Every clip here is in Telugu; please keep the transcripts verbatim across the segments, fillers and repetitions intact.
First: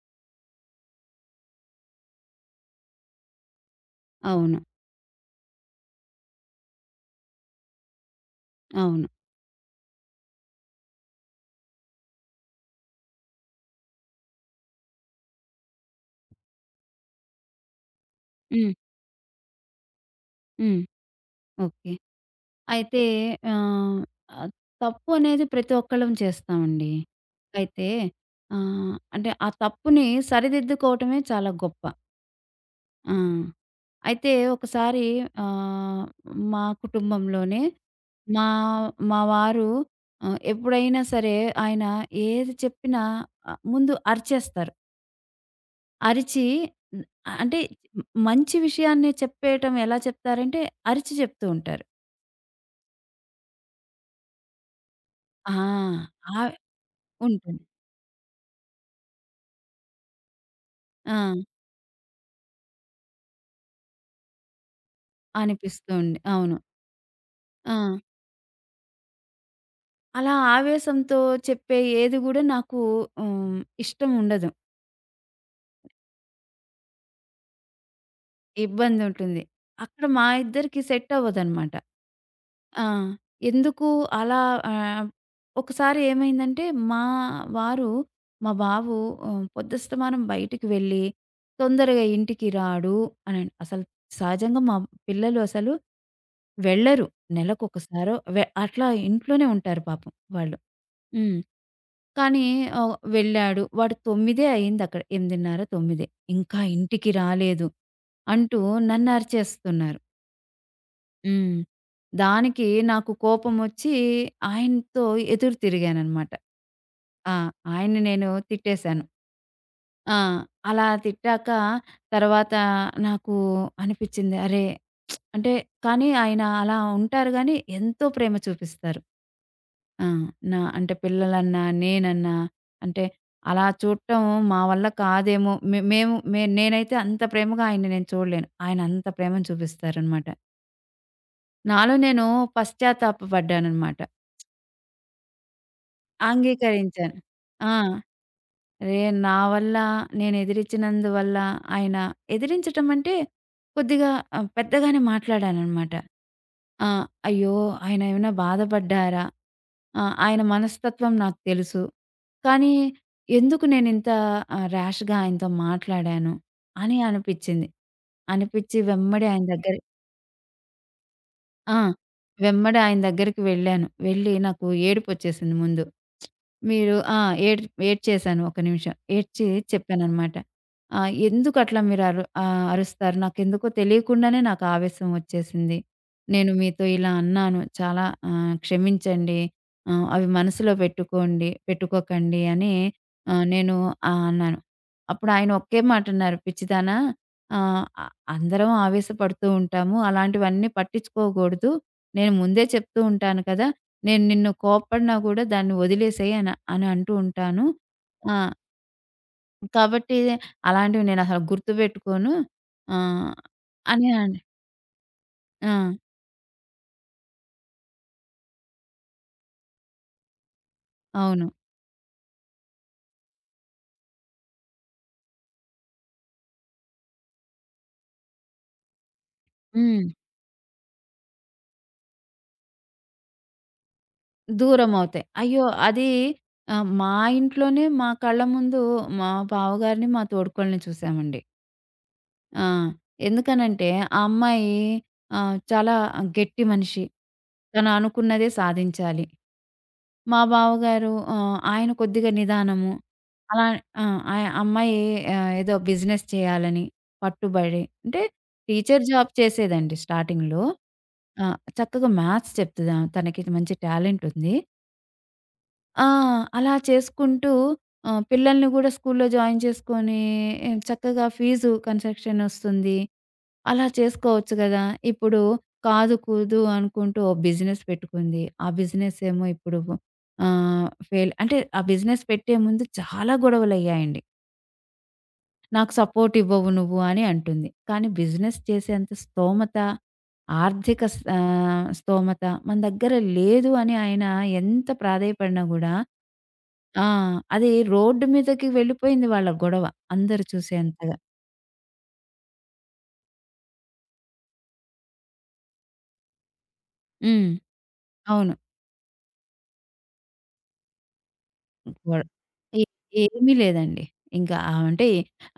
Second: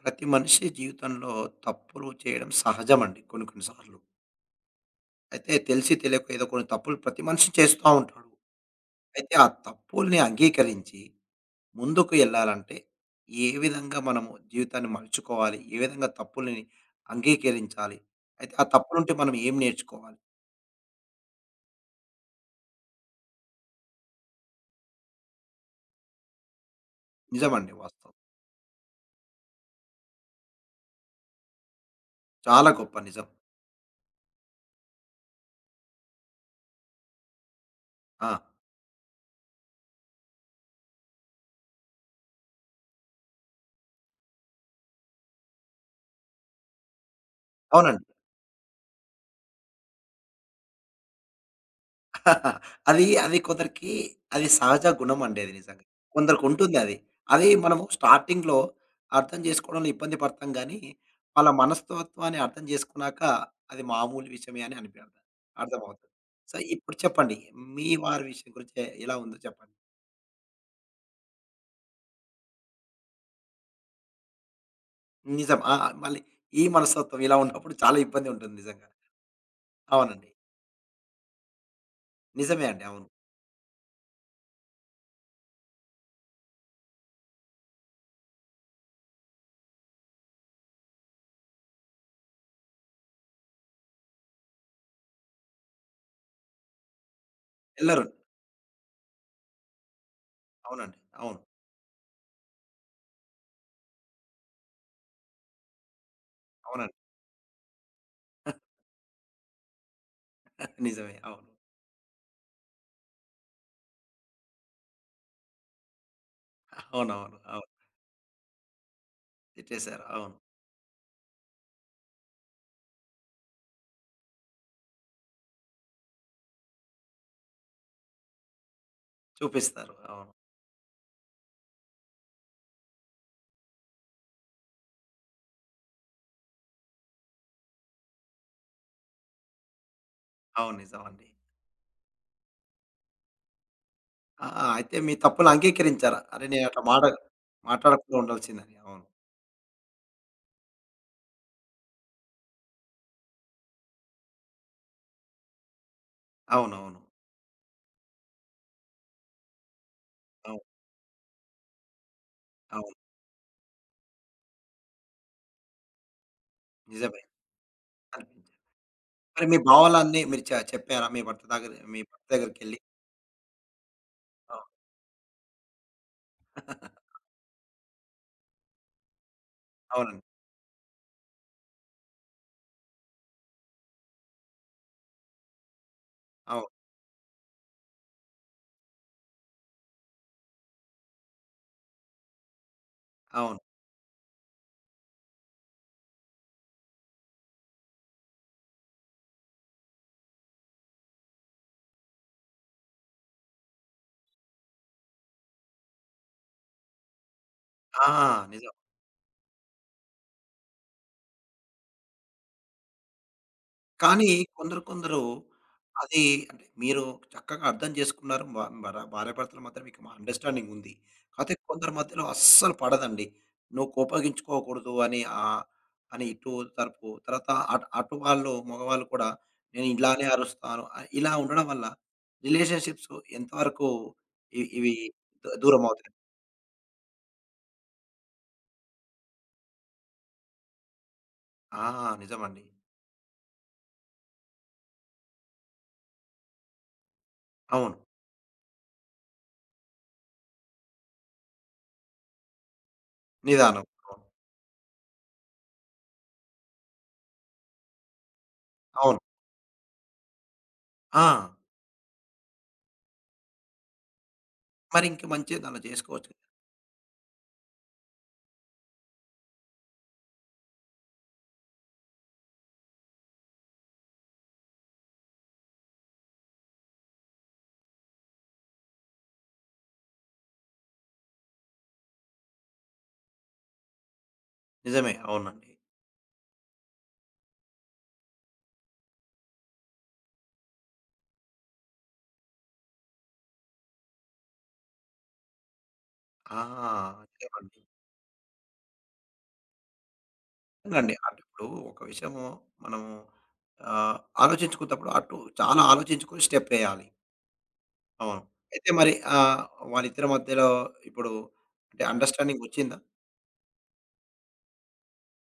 ప్రతి మనిషి జీవితంలో తప్పులు చేయడం సహజమండి కొన్ని కొన్ని సార్లు. అవును. అయితే తెలిసి తెలియక ఏదో కొన్ని తప్పులు ప్రతి మనిషి చేస్తా ఉంటాడు. అవును. అయితే ఆ తప్పుల్ని అంగీకరించి ముందుకు ఎళ్ళాలంటే ఏ విధంగా మనము జీవితాన్ని మలుచుకోవాలి? ఏ విధంగా తప్పుల్ని అంగీకరించాలి? అయితే ఆ హ్మ్. తప్పు నుండి మనం ఏం నేర్చుకోవాలి? హ్మ్. ఓకే. అయితే ఆహ్, ఆహ్, తప్పు అనేది ప్రతి ఒక్కళ్ళం చేస్తామండి. నిజమండి, అయితే వాస్తవం. ఆహ్, అంటే ఆ తప్పుని సరిదిద్దుకోవటమే చాలా గొప్ప. చాలా గొప్ప ఆ! నిజం. అయితే ఒకసారి ఆహ్, మా కుటుంబంలోనే ఆ! మా మా వారు ఆహ్, ఎప్పుడైనా సరే ఆయన ఏది చెప్పినా ఆహ్, ముందు అరిచేస్తారు. అరిచి అంటే అవునండి. మంచి విషయాన్ని చెప్పేయటం ఎలా చెప్తారంటే అరిచి చెప్తూ ఉంటారు. అది, అది కొందరికి అది సహజ గుణమండి అది ఆ! నిజంగా. ఆహ్, కొందరికుంటుందది. అది అది ఉంటుంది. మనము స్టార్టింగ్‌లో అర్థం చేసుకోవడంలో ఇబ్బంది పడతాం గానీ, ఆ! వాళ్ళ మనస్తత్వాన్ని అర్థం చేసుకున్నాక అది మామూలు విషయమే అని అనిపి అనిపిస్తూ అర్థమవుతుంది. ఉండే. సో, అవును. ఇప్పుడు చెప్పండి. ఆ! మీ వారి విషయం గురించి ఎ- ఎలా ఉందో చెప్పండి? అలా ఆవేశంతో చెప్పే ఏది గూడా నాకు హ్మ్, ఇష్టం ఉండదు. నిజం. ఆ! మళ్ళీ ఈ మనస్తత్వం ఇలా ఉన్నప్పుడు చాలా ఇబ్బంది ఉంటుంది నిజంగా. ఇబ్బందుంటుంది. అక్కడ మా అవునండి. ఇద్దరికీ సెట్ అవ్వదనమాట. నిజమే అండి. ఆ! అవును. ఎందుకు అలా ఆహ్, ఒకసారి ఏమైందంటే మా వారు మా బాబు ఆహ్, పొద్దస్తమానం బయటికి వెళ్ళి, తొందరగా ఇంటికి రాడు అనండ్ అసలు సహజంగా మా పిల్లలు అసలు వెళ్ళరు. ఎళ్లరు. నెలకొకసారో వె అట్లా ఇంట్లోనే ఉంటారు పాపం వాళ్ళు. అవునండి. అవును. హ్మ్. కానీ ఆహ్, వెళ్ళాడు. వాడు తొమ్మిది అయిందక్కడ. ఎనిమిదిన్నర, తొమ్మిది ఇంకా అవునండి. ఇంటికి రాలేదు అంటూ నన్నరిచేస్తున్నారు. నిజమే. అవును. హ్మ్. దానికి నాకు కోపమొచ్చి ఆయనతో ఎదురు తిరిగాననమాట. ఆ! అవునవును. అవును. ఆయన్ని నేను తిట్టేశాను. తిట్టేశారు. ఆ! అవును. అలా తిట్టాక తర్వాత నాకు అనిపిచ్చింది అరే! అంటే కానీ ఆయన అలా ఉంటారు గానీ ఎంతో ప్రేమ చూపిస్తారు. చూపిస్తారు. ఆ! అవును. నా అంటే పిల్లలన్నా, నేనన్నా అంటే అలా చూడటం మా వల్ల కాదేమో! మే మేము మే నేనైతే అంత ప్రేమగా ఆయన్ని నేను చూడలేను. ఆయన అంత ప్రేమను చూపిస్తారనమాట. అవును. నిజమండి. నాలో నేను పశ్చాత్తాపపడ్డాననమాట. ఆ! ఆ, అయితే మీ తప్పులు అంగీకరించారా? అరే! నేను అట్లా మాట అంగీకరించాను. ఆ! మాట్లాడకుండా ఉండాల్సిందని. రే అవును. నా వల్ల నేను ఎదిరించినందువల్ల ఆయన ఎదిరించటం అంటే కొద్దిగా ఆహ్, పెద్దగానే మాట్లాడాననమాట. ఆ! అవునవును. అవును. అయ్యో! ఆయన ఏమైనా బాధపడ్డారా? ఆహ్, ఆయన అవును. మనస్తత్వం నాకు తెలుసు. కానీ అవును ఎందుకు నేనింత ఆహ్, ర్యాష్‌గా ఆయనతో మాట్లాడాను అని నిజమే. అనిపిచ్చింది. అనిపించింది. అనిపిచ్చి వెమ్మడే మరి ఆయన మీ దగ్గర భావాలన్నీ మీరు చ చెప్పారా? మీ భర్త దగ్గర ఆ! మీ భర్త వెమ్మడే దగ్గరికెళ్ళి? ఆయన దగ్గరికి వెళ్ళాను. వెళ్ళి అవును. నాకు ఏడుపొచ్చేసింది ముందు. మీరు ఆ! ఏడ్ ఏడ్చేశాను ఒక నిమిషం. ఏడ్చి అవునండి. చెప్పాననమాట. ఆహ్, ఎందుకట్లా మీరు అరు ఆహ్, అరుస్తారు? నాకెందుకో తెలియకుండానే నాకు ఆవేశం వచ్చేసింది. నేను అవును. మీతో ఇలా అన్నాను. చాలా ఆహ్, క్షమించండి. ఆహ్, అవి మనసులో పెట్టుకోండి పెట్టుకోకండి అని ఆహ్, అవును. నేను ఆహ్, అన్నాను. అప్పుడు ఆయన ఒకే మాటన్నారు. పిచ్చిదానా! ఆహ్, అ అందరం ఆవేశపడుతూ ఉంటాము. అలాంటివన్నీ పట్టించుకోకూడదు. నేను ముందే చెప్తూ ఉంటాను కదా! నేను నిన్ను కోప్పడినా కూడా దాన్ని వదిలేసేయి అని అని అంటూ ఉంటాను. ఆ! ఆ! నిజం. కాబట్టి అలాంటివి నేనసలు గుర్తుపెట్టుకోను. ఆహ్, అని కానీ అండి. కొందరు కొందరు ఆ! అది అంటే మీరు చక్కగా అర్థం చేసుకున్నారు. మ మర భార్యాభర్తల మధ్య మీకు అండర్‌స్టాండింగ్ ఉంది. అవును. కాతే కొందరి మధ్యలో అస్సలు పడదండి. నువ్వు కోపగించుకోకూడదు అని ఆహ్, అని ఇటు తరపు తర్వాత అటు అటు వాళ్ళు మగవాళ్ళు కూడా నేను హ్మ్. ఇలానే అరుస్తాను. ఆహ్, ఇలా ఉండడం వల్ల రిలేషన్‌షిప్స్ ఎంతవరకు ఇ ఇవి దూరమవుతాయి. ద అయ్యో! దూరం అది అవుతాయి. ఆహ్, మా ఇంట్లోనే మా కళ్ళ ముందు మా బావగారిని, మా తోడికోడలిని చూసామండి. ఆ! నిజమండి. ఆ! ఎందుకనంటే ఆ అమ్మాయి ఆహ్, చాలా గట్టి మనిషి. తను అవును. అనుకున్నదే సాధించాలి. మా బావగారు ఆహ్, ఆయన కొద్దిగా నిదానము. అలా నిదానం. ఆ! అవును. ఆ అమ్మాయి ఆహ్, ఏదో బిజినెస్ చేయాలని పట్టుబడి అంటే టీచర్ అవును. జాబ్ చేసేదండి స్టార్టింగ్‌లో. ఆ! ఆ! చక్కగా మ్యాథ్స్ చెప్తది ఆమె. తనకి మంచి టాలెంట్ ఉంది. మరి ఇంక మంచిగా దాంట్లో ఆ! చేసుకోవచ్చు. అలా చేసుకుంటూ ఆహ్, పిల్లల్ని గూడా స్కూల్లో జాయిన్ చేసుకొని ఏ, చక్కగా ఫీజు కన్సెషన్ వస్తుంది. అలా చేసుకోవచ్చు గదా! ఇప్పుడు కాదు కూదు అనుకుంటూ ఓ బిజినెస్ పెట్టుకుంది. ఆ బిజినెస్ ఏమో ఇప్పుడు ఆహ్, ఫెయిల్ అంటే ఆ బిజినెస్ పెట్టే ముందు చాలా గొడవలయ్యాయండి. నిజమే. అవునండి. నాకు సపోర్ట్ ఇవ్వవు నువ్వు అని అంటుంది. కానీ బిజినెస్ చేసేంత స్థోమత, ఆర్థిక స్ ఆహ్, స్థోమత మన దగ్గర లేదు అని ఆయన ఎంత ప్రాధేయపడినా గూడా ఆ! ఆ! అది నిజమండి. రోడ్డు మీదకి వెళ్ళిపోయింది వాళ్ళ గొడవ. అందరూ నిజంగండి. చూసేంతగా. అంటే ఇప్పుడు ఒక విషయము మనము ఆహ్, ఆలోచించుకున్నప్పుడు అటు చాలా ఆలోచించుకొని స్టెప్పేయాలి. హ్మ్. అవును. అవును. అయితే మరి ఆహ్, వాళ్ళిద్దరి మధ్యలో ఇప్పుడు అంటే గొడ అండర్‌స్టాండింగ్ ఏ వచ్చిందా? ఏమీ లేదండి. ఇంకా ఆహ్, అంటే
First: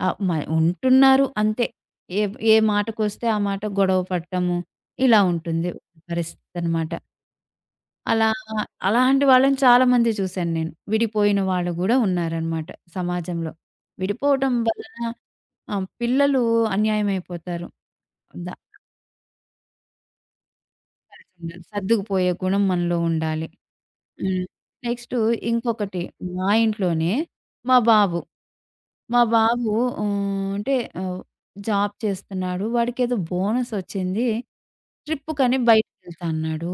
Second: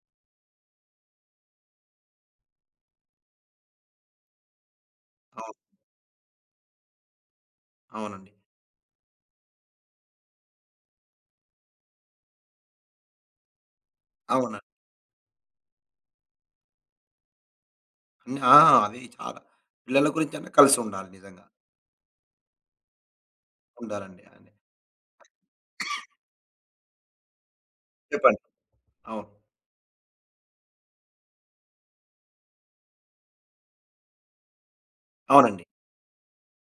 ఆహ్, మ ఉంటున్నారు అంతే. ఏ ఏ మాటకొస్తే ఆ మాట గొడవ పడటము ఇలా అవును. ఉంటుంది పరిస్థితనమాట. అలా అవునండి. అలాంటి వాళ్ళని చాలామంది చూశాను నేను. విడిపోయిన వాళ్ళు గూడా ఉన్నారనమాట సమాజంలో. విడిపోవటం అవునండి. వలన ఆహ్, పిల్లలు అన్యాయమైపోతారు. అన్ని ద ఆ! అది చాలా. పిల్లల గురించన్నా కలిసుండాలి నిజంగా. సర్దుకుపోయే గుణం మనలో ఉండాలి. ఉండాలండి. హ్మ్. అవును. నెక్స్టు ఇంకొకటి మా ఇంట్లోనే మా బాబు. చెప్పండి. మా అవును. బాబు ఆహ్, అంటే ఆహ్, జాబ్ చేస్తున్నాడు. వాడికేదో బోనసొచ్చింది. ట్రిప్పుకని అవునండి. బయటికెళ్తా అన్నాడు.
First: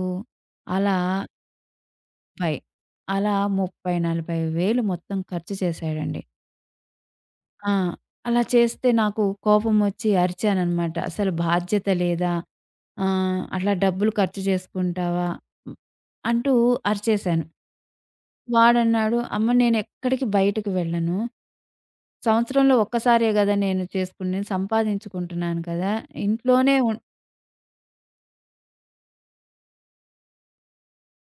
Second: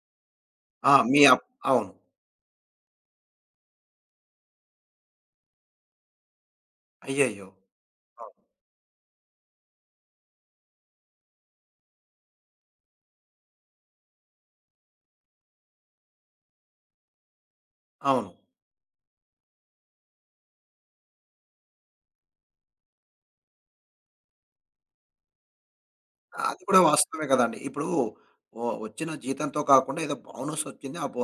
ఆ! అలా మీ అప్ అవును. ముప్పై అలా ముప్పై, నలభై వేలు మొత్తం ఖర్చు చేశాడండి. అయ్యయ్యో! ఆ! అవును. అలా చేస్తే నాకు కోపమొచ్చి అరిచాననమాట. "అసలు బాధ్యత లేదా? ఆహ్, అట్లా డబ్బులు ఖర్చు చేసుకుంటావా?" హ్మ్, అంటూ అరిచేశాను. అవును. వాడన్నాడు, "అమ్మ నేనెక్కడికి బయటకి వెళ్ళను. సంవత్సరంలో ఒక్కసారే గదా! నేను చేసుకునేది. సంపాదించుకుంటున్నాను కదా! అది ఇంట్లోనే కూడా ఉం వాస్తవమే కదండీ. ఇప్పుడు వ వచ్చిన జీతంతో కాకుండా ఏదో బోనస్ వచ్చింది. ఆ బో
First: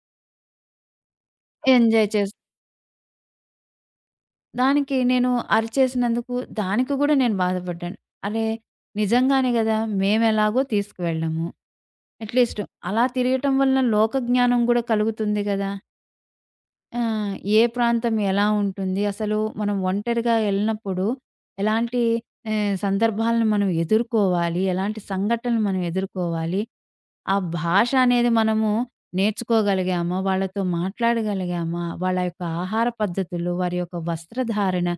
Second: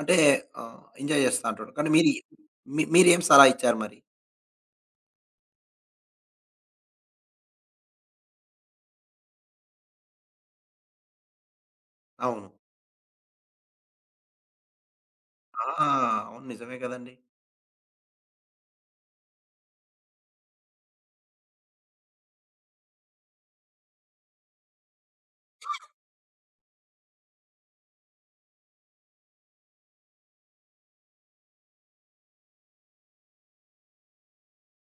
అంటే ఆహ్, ఎంజాయ్ చేస్తా అంటాడు. కానీ ఎంజాయ్ మీరు చేస్" మీ మీరేం సలహా ఇచ్చారు మరి? దానికి నేను అరిచేసినందుకు దానికి గూడా నేను బాధపడ్డాను. అరే! నిజంగానే గదా! మేమెలాగో తీసుకువెళ్ళము. అవును. అట్‌లీస్ట్ అలా తిరగటం వలన లోక జ్ఞానం గూడా కలుగుతుంది గదా! ఆ! అవును. నిజమే ఆ! కదండీ. ఏ ప్రాంతం ఎలా ఉంటుంది? అసలు మనం ఒంటరిగా ఎళ్ళినప్పుడు ఎలాంటి ఆహ్, సందర్భాలను మనం ఎదుర్కోవాలి? ఎలాంటి సంఘటనలు మనం ఎదుర్కోవాలి? ఆ భాష అనేది మనము నేర్చుకోగలిగామా, వాళ్ళతో మాట్లాడగలిగామా, వాళ్ళ యొక్క ఆహార పద్ధతులు, వారి యొక్క వస్త్రధారణ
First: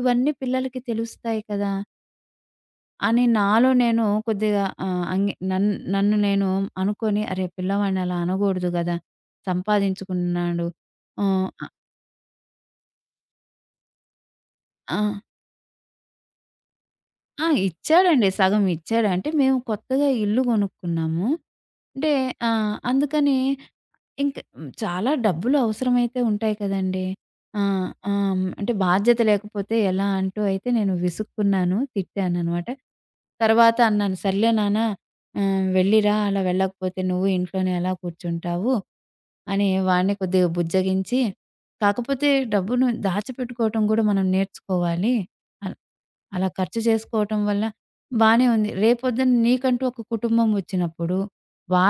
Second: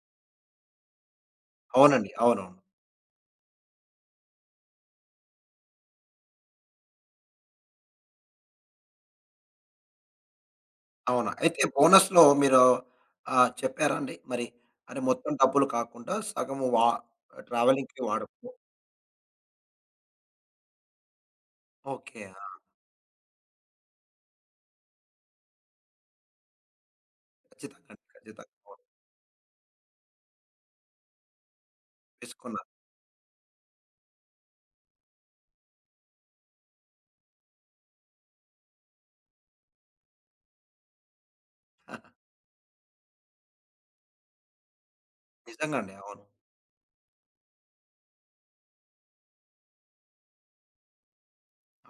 ఇవన్నీ పిల్లలకి తెలుస్తాయి కదా! అవునండి. అవునవును. అని నాలో నేను కొద్దిగా ఆహ్, అంగీ నన్ నన్ను నేను అనుకోని అరే! పిల్లవాడిని అలా అనకూడదు గదా! సంపాదించుకున్నాడు. అవును. ఆహ్, అయితే అ బోనస్‌లో మీరు ఆహ్, చెప్పారా అండి? మరి ఆ! అంటే మొత్తం డబ్బులు కాకుండా సగం వా ఆ! ట్రావెలింగ్‌కి ఇచ్చాడండి. వాడకు. సగం ఇచ్చాడు. అంటే మేము కొత్తగా ఇల్లు కొనుక్కున్నాము. అంటే ఓకే. ఆ! ఆహ్, అందుకని ఇంక హ్మ్. చాలా డబ్బులు అవసరమైతే ఉంటాయి కదండీ! ఆ! ఖచ్చితంగా అండి. ఆ! హ్మ్. ఖచ్చితంగా. అంటే అవును. బాధ్యత లేకపోతే ఎలా అంటూ అయితే నేను విసుక్కున్నాను. తిట్టాననమాట. తీసుకున్నారు. తర్వాత అన్నాను, "సర్లే నాన్న ఆహ్, వెళ్ళిరా అలా వెళ్ళకపోతే నువ్వు ఇంట్లోనే ఎలా కూర్చుంటావు" అని వాడిని కొద్దిగా బుజ్జగించి, "కాకపోతే డబ్బును దాచిపెట్టుకోవటం గూడా మనం నేర్చుకోవాలి. అల్ నిజంగా అండి. అవును. అలా ఖర్చు చేసుకోవటం వల్ల బానే ఉంది. రేపొద్దున నీకంటూ ఒక కుటుంబం వచ్చినప్పుడు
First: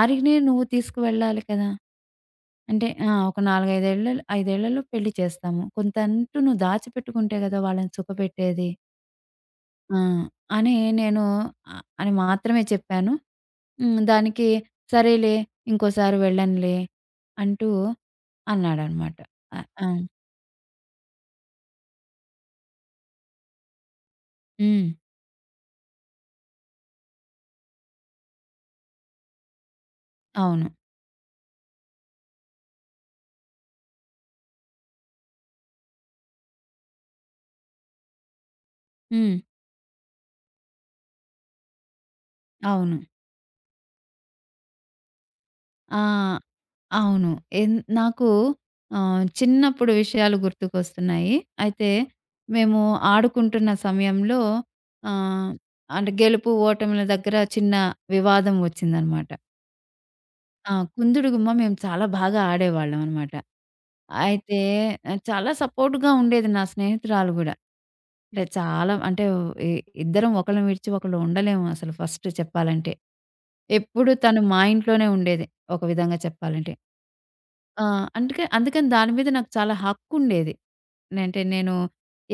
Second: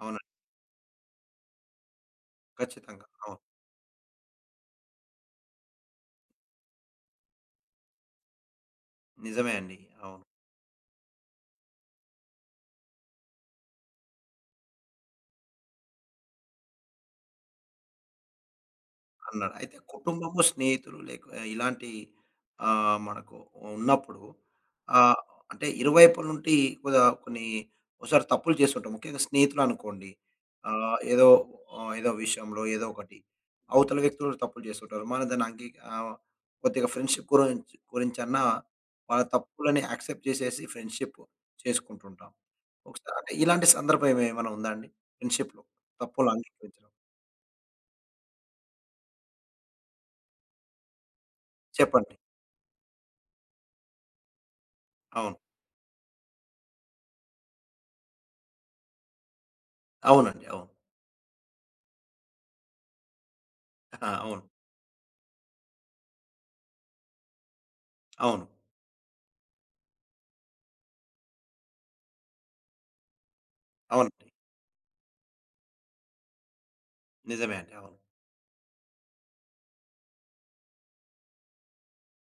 అవునండి. నువ్వు తీసుకువెళ్ళాలి కదా!" అంటే ఖచ్చితంగా. ఆ! ఒక అవును. నాలుగు, ఐదు ఏళ్ల ఐదు ఏళ్లలో పెళ్లి చేస్తాము. కొంతంటూ నువ్వు దాచిపెట్టుకుంటే గదా! వాళ్ళని సుఖపెట్టేది. నిజమే అండి. ఆ! అవును. అని నేను ఆహ్, అని మాత్రమే చెప్పాను. హ్మ్. దానికి సరేలే ఇంకోసారి వెళ్ళనులే అంటూ అన్నాడనమాట. అన్నాడు. అ! అయితే ఆ! కుటుంబము, స్నేహితులు లేక ఇలాంటి ఆహ్, మనకు ఉన్నప్పుడు హ్మ్. ఆహ్, అంటే ఇరువైపుల నుండి కొద కొన్ని ఓసారి తప్పులు చేస్తుంటాం. ముఖ్యంగా స్నేహితులు అనుకోండి. అవును. ఆహ్, ఏదో ఆహ్, ఏదో విషయంలో ఏదో ఒకటి అవతల వ్యక్తులు తప్పులు చేస్తుంటారు. మనం దాన్ని అంగీ ఆహ్, కొద్దిగా ఫ్రెండ్షిప్ గురించి గురించన్నా వాళ్ళ హ్మ్. తప్పులని యాక్సెప్ట్ చేసేసి ఫ్రెండ్షిప్ చేసుకుంటుంటాం. అవును. ఒకసారి అంటే ఇలాంటి సందర్భం ఏమైనా ఉందా అండి? ఫ్రెండ్షిప్‌లో తప్పులు ఆ! అంగీకరించడం. అవును. ఎన్ నాకు ఆహ్, చిన్నప్పుడు విషయాలు గుర్తుకొస్తున్నాయి. అయితే చెప్పండి. మేము ఆడుకుంటున్న సమయంలో అవును. ఆహ్, అంటే గెలుపు, ఓటముల దగ్గర చిన్న వివాదం ఒచ్చిందనమాట. అవునండి. అవును. ఆ! కుందుడు గుమ్మ మేము చాలా బాగా ఆడేవాళ్ళం అనమాట. ఆ! అవును. అయితే ఆహ్, చాలా సపోర్ట్‌గా ఉండేది నా స్నేహితురాలు గూడా. అవును. అంటే చాలా అంటే ఇ ఇద్దరం ఒకళ్ళని విడిచి ఒకళ్ళు ఉండలేము అసలు ఫస్ట్ చెప్పాలంటే. ఎప్పుడు అవునండి. తను మా ఇంట్లోనే ఉండేది ఒక విధంగా చెప్పాలంటే. నిజమే అండి. ఆ! అవును. అందుకే అందుకని దాని మీద నాకు చాలా హక్కుండేది. అంటే నేను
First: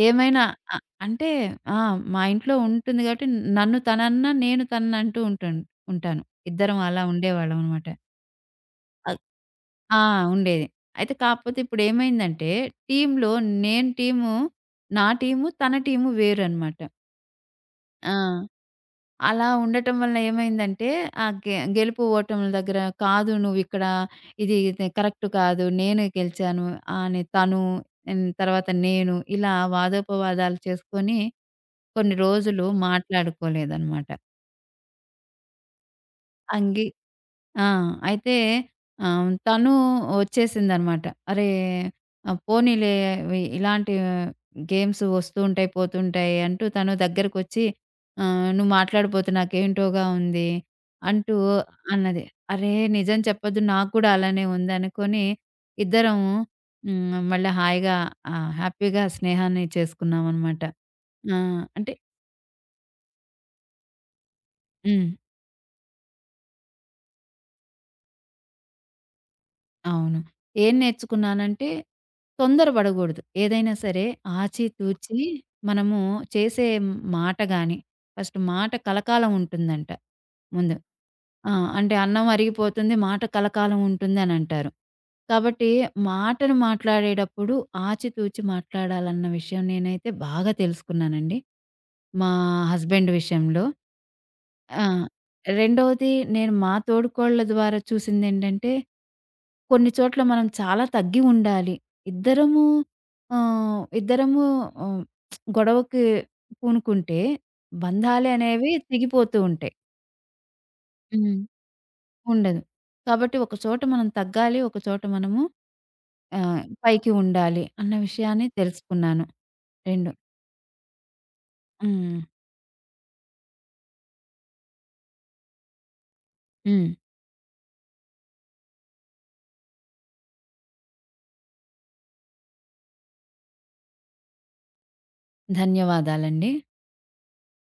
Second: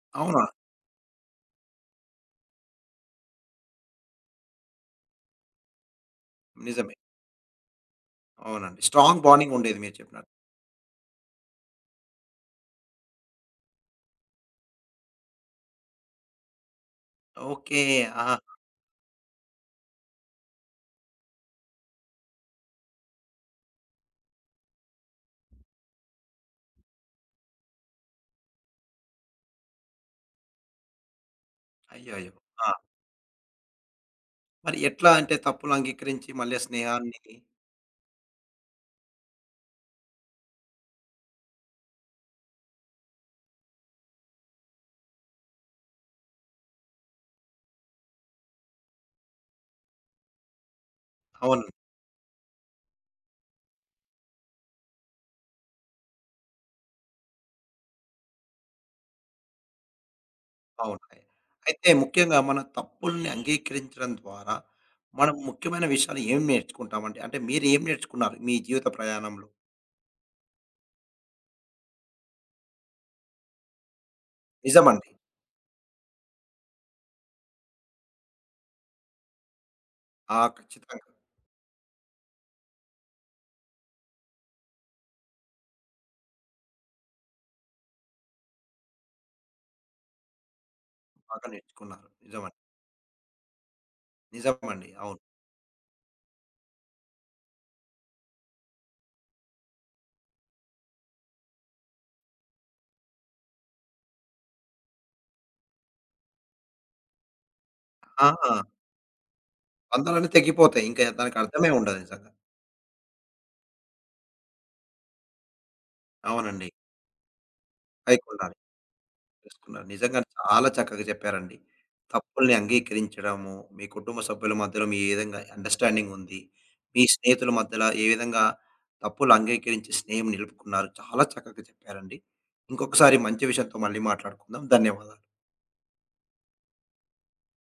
ఏమైనా అవునా? అ అంటే ఆ! మా ఇంట్లో ఉంటుంది కాబట్టి నన్ను తనన్నా, నేను తననంటూ ఉంటాను ఉంటాను. ఇద్దరం నిజమే. అలా ఉండేవాళ్ళం అనమాట. అవునండి. అద్ స్ట్రాంగ్ బాండింగ్ ఉండేది మీరు ఆ! చెప్పినట్టు. ఉండేది. అయితే కాకపోతే ఇప్పుడేమైందంటే టీమ్‌లో నేను టీము, నా టీము, తన టీము వేరనమాట. ఓకే. ఆ! ఆహా! అలా ఉండటం వల్ల ఏమైందంటే, ఆ గె గెలుపు ఓటముల దగ్గర కాదు నువ్విక్కడ ఇది ఇది కరెక్ట్ కాదు. నేనే గెలిచాను అని తను హ్మ్. తర్వాత నేను ఇలా వాదోపవాదాలు చేసుకొని కొన్ని అయ్యయ్యో! రోజులు ఆ! మాట్లాడుకోలేదనమాట. మరి ఎట్లా అంటే తప్పులు అంగీకరించి మళ్ళీ ఆ అంగీ స్నేహాన్ని ఆ! అయితే ఆహ్, తను వచ్చేసిందనమాట. అరే! ఆహ్, పోనీలే వి ఇలాంటి గేమ్స్ వస్తూ ఉంటాయి, పోతుంటాయి అంటూ తను దగ్గరకొచ్చి ఆహ్, "నువ్వు మాట్లాడపోతే నాకేంటోగా ఉంది" అంటూ అవును. అన్నది. అరే! నిజం చెప్పొద్దు నాకు కూడా అలానే ఉందనుకోని ఇద్దరం హ్మ్. మళ్ళా హాయిగా ఆహ్, హ్యాపీగా స్నేహాన్ని చేసుకున్నామనమాట. అవును. ఆ! అయితే అంటే ముఖ్యంగా మన తప్పుల్ని అంగీకరించడం ద్వారా హ్మ్. మనం ముఖ్యమైన విషయాలు ఏం నేర్చుకుంటామండి? అంటే మీరు ఏం నేర్చుకున్నారు మీ జీవిత ప్రయాణంలో? అవును. ఏం నేర్చుకున్నానంటే, తొందర పడగూడదు. ఏదైనా సరే నిజమండి. ఆచితూచి మనము చేసే మాట గాని, ఫస్ట్ మాట కలకాలం ఉంటుందంట ఆ! ముందు. ఖచ్చితంగా. ఆ! అంటే అన్నం అరిగిపోతుంది, మాట కలకాలం ఉంటుందనంటారు. కాబట్టి మాటను మాట్లాడేటప్పుడు ఆచితూచి మాట్లాడాలన్న విషయం నేనైతే బాగా తెలుసుకున్నానండి. బాగా నేర్చుకున్నారు. మా నిజమండి. హస్బెండ్ విషయంలో. ఆ! నిజమండి. అవును. రెండోది నేను మా తోడికోడళ్ళ ద్వారా చూసిందేంటంటే కొన్ని చోట్ల మనం చాలా తగ్గి ఉండాలి. ఇద్దరము ఆహ్, ఇద్దరము ఆహ్, గొడవకి పూనుకుంటే బంధాలే ఆ! అనేవి తెగిపోతూ ఉంటాయి. బంధాలన్నీ తెగిపోతాయి. ఇంకా దానికి హ్మ్. అర్థమే ఉండదు నిజంగా. ఉండదు. కాబట్టి ఒక చోట మనం తగ్గాలి. ఒక చోట మనము ఆహ్, అవునండి. పైకి ఉండాలి అన్న విషయాన్ని పైకుండాలి. తెలుసుకున్నాను. తెలుసుకున్నారు. రెండు నిజంగా చాలా చక్కగా చెప్పారండి. హ్మ్. తప్పుల్ని అంగీకరించడము, మీ కుటుంబ సభ్యుల మధ్యలో మీ ఏ విధంగా అండర్‌స్టాండింగ్ ఉంది. హ్మ్. మీ స్నేహితుల మధ్యల ఏ విధంగా తప్పులు అంగీకరించి స్నేహం నిలుపుకున్నారు. చాలా చక్కగా చెప్పారండి. ఇంకొకసారి మంచి విషయంతో మళ్ళీ మాట్లాడుకుందాం. ధన్యవాదాలు. ధన్యవాదాలండి.